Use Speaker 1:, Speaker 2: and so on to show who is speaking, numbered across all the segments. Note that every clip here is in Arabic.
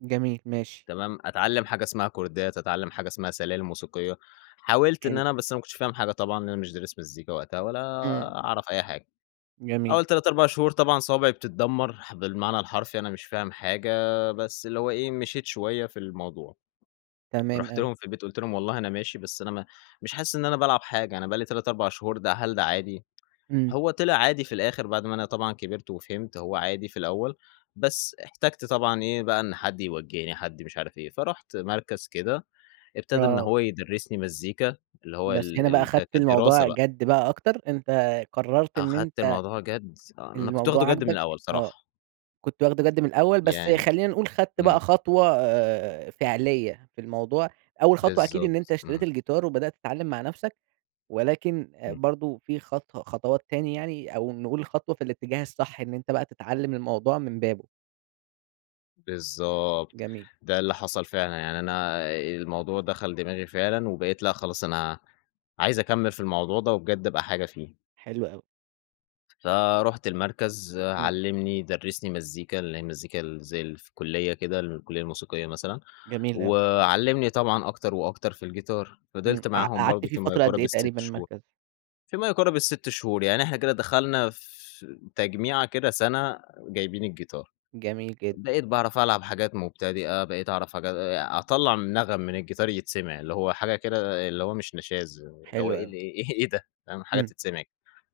Speaker 1: جميل، ماشي.
Speaker 2: تمام أتعلّم حاجة اسمها كوردات أتعلّم حاجة اسمها سلالم موسيقية، حاولت إن
Speaker 1: حلو.
Speaker 2: أنا بس أنا ما كنتش فاهم حاجة طبعًا، لأن أنا مش دارس مزيكا وقتها، ولا
Speaker 1: امم.
Speaker 2: أعرف أي حاجة،
Speaker 1: جميل.
Speaker 2: أوّل 3 4 شهور طبعًا صوابعي بتتدّمر، ح بالمعنى الحرفي، أنا مش فاهم حاجة، بس اللي هو إيه، مشيت شوية في الموضوع،
Speaker 1: تمام
Speaker 2: رُحت
Speaker 1: أوي.
Speaker 2: لهم في البيت قُلت لهم والله أنا ماشي، بس أنا م مش حاسس إن أنا بالعب حاجة، أنا بقى لي 3 4 شهور ده هل ده عادي؟
Speaker 1: امم.
Speaker 2: هو طِلع عادي في الآخِر بعد ما أنا طبعًا كبرت وفهمت، هو عادي في الأوّل، بس احتاجت طبعًا إيه بقى، إن حد يوجّهني، حد مش عارِف إيه، فرُحت مركز كده ابتدى إن
Speaker 1: آه.
Speaker 2: هو يدرّسني مزيكا، اللي هو
Speaker 1: بس
Speaker 2: ال
Speaker 1: هنا بقى
Speaker 2: ال ك
Speaker 1: أخدت
Speaker 2: كدراسة
Speaker 1: الموضوع
Speaker 2: بقى.
Speaker 1: جَدّ بقى أكتر، أنت قررت إن
Speaker 2: أخدت
Speaker 1: أنت
Speaker 2: الموضوع جَدّ، آه أنا كنت
Speaker 1: الموضوع
Speaker 2: واخدُه جَدّ من
Speaker 1: عاجبك،
Speaker 2: الأول
Speaker 1: آه
Speaker 2: صراحة.
Speaker 1: كنت واخدُه جَدّ من الأول بس
Speaker 2: يعني
Speaker 1: خلّينا نقول خدت
Speaker 2: امم.
Speaker 1: بقى خطوة آآ، فعلية في الموضوع، أول خطوة أكيد إن أنت
Speaker 2: بالضبط،
Speaker 1: اشتريت
Speaker 2: امم.
Speaker 1: الجيتار وبدأت تتعلّم مع نفسك، ولكن آآ،
Speaker 2: امم.
Speaker 1: برضه في خط خطوات تاني يعني، أو نقول خطوة في الاتجاه الصح، إن أنت بقى تتعلّم الموضوع من بابُه.
Speaker 2: بالضبط،
Speaker 1: جميل.
Speaker 2: ده اللي حصل فعلًا، يعني أنا آآ، الموضوع دخل دماغي فعلًا، وبقيت لأ خلاص أنا عايز أكمّل في الموضوع ده، وبجد أبقى حاجة فيه.
Speaker 1: حلو أوي.
Speaker 2: فرُحت المركز،
Speaker 1: امم.
Speaker 2: علّمني درّسني مزيكا، اللي هي مزيكا ال زي في الكلية كده، الكلية الموسيقية مثلًا،
Speaker 1: جميل أوي.
Speaker 2: وعلّمني طبعًا أكتر وأكتر في الجيتار،
Speaker 1: امم،
Speaker 2: فضلت
Speaker 1: قع
Speaker 2: معاهم
Speaker 1: قعدت
Speaker 2: برضه
Speaker 1: فيه
Speaker 2: في ما
Speaker 1: فترة قد
Speaker 2: يقارب
Speaker 1: إيه
Speaker 2: ال6
Speaker 1: تقريبًا
Speaker 2: شهور،
Speaker 1: المركز؟
Speaker 2: في ما يقارب ال6 شهور يعني إحنا كده دخلنا في تجميعة كده سنة جايبيِن الجيتار،
Speaker 1: جميل جدًا.
Speaker 2: بقيت باعرف ألعب حاجات مُبتدئة، بقيت أعرِف حاج أطلّع من نغم من الجيتار يتسمع، اللي هو حاجة كده اللي هو مش نشاز، اللي هو
Speaker 1: حلو أوي.
Speaker 2: اللي إيه إيه إيه ده، فاهم حاجة
Speaker 1: امم،
Speaker 2: تتسمع.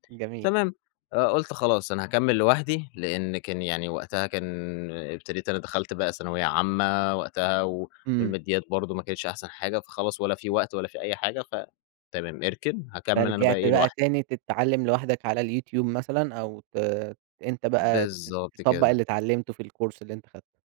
Speaker 1: جميل.
Speaker 2: تمام، آآ، قُلت خلاص أنا هاكمّل لوحدي، لأن كان يعني وقتها كان ابتديت أنا دخلت بقى ثانوية عامة وقتها، و
Speaker 1: امم.
Speaker 2: والماديات برضه ما كانتش أحسن حاجة، فخلاص ولا في وقت ولا في أي حاجة، ف تمام، اركن، هاكمّل أنا بقى
Speaker 1: فرجعت
Speaker 2: إيه
Speaker 1: بقى
Speaker 2: لوحدي.
Speaker 1: تاني تتعلّم لوحدك على اليوتيوب مثلًا، أو ت أنت بقى ت
Speaker 2: بالضبط
Speaker 1: تطبّق
Speaker 2: كده.
Speaker 1: اللي اتعلّمته في الكورس اللي أنت خدته.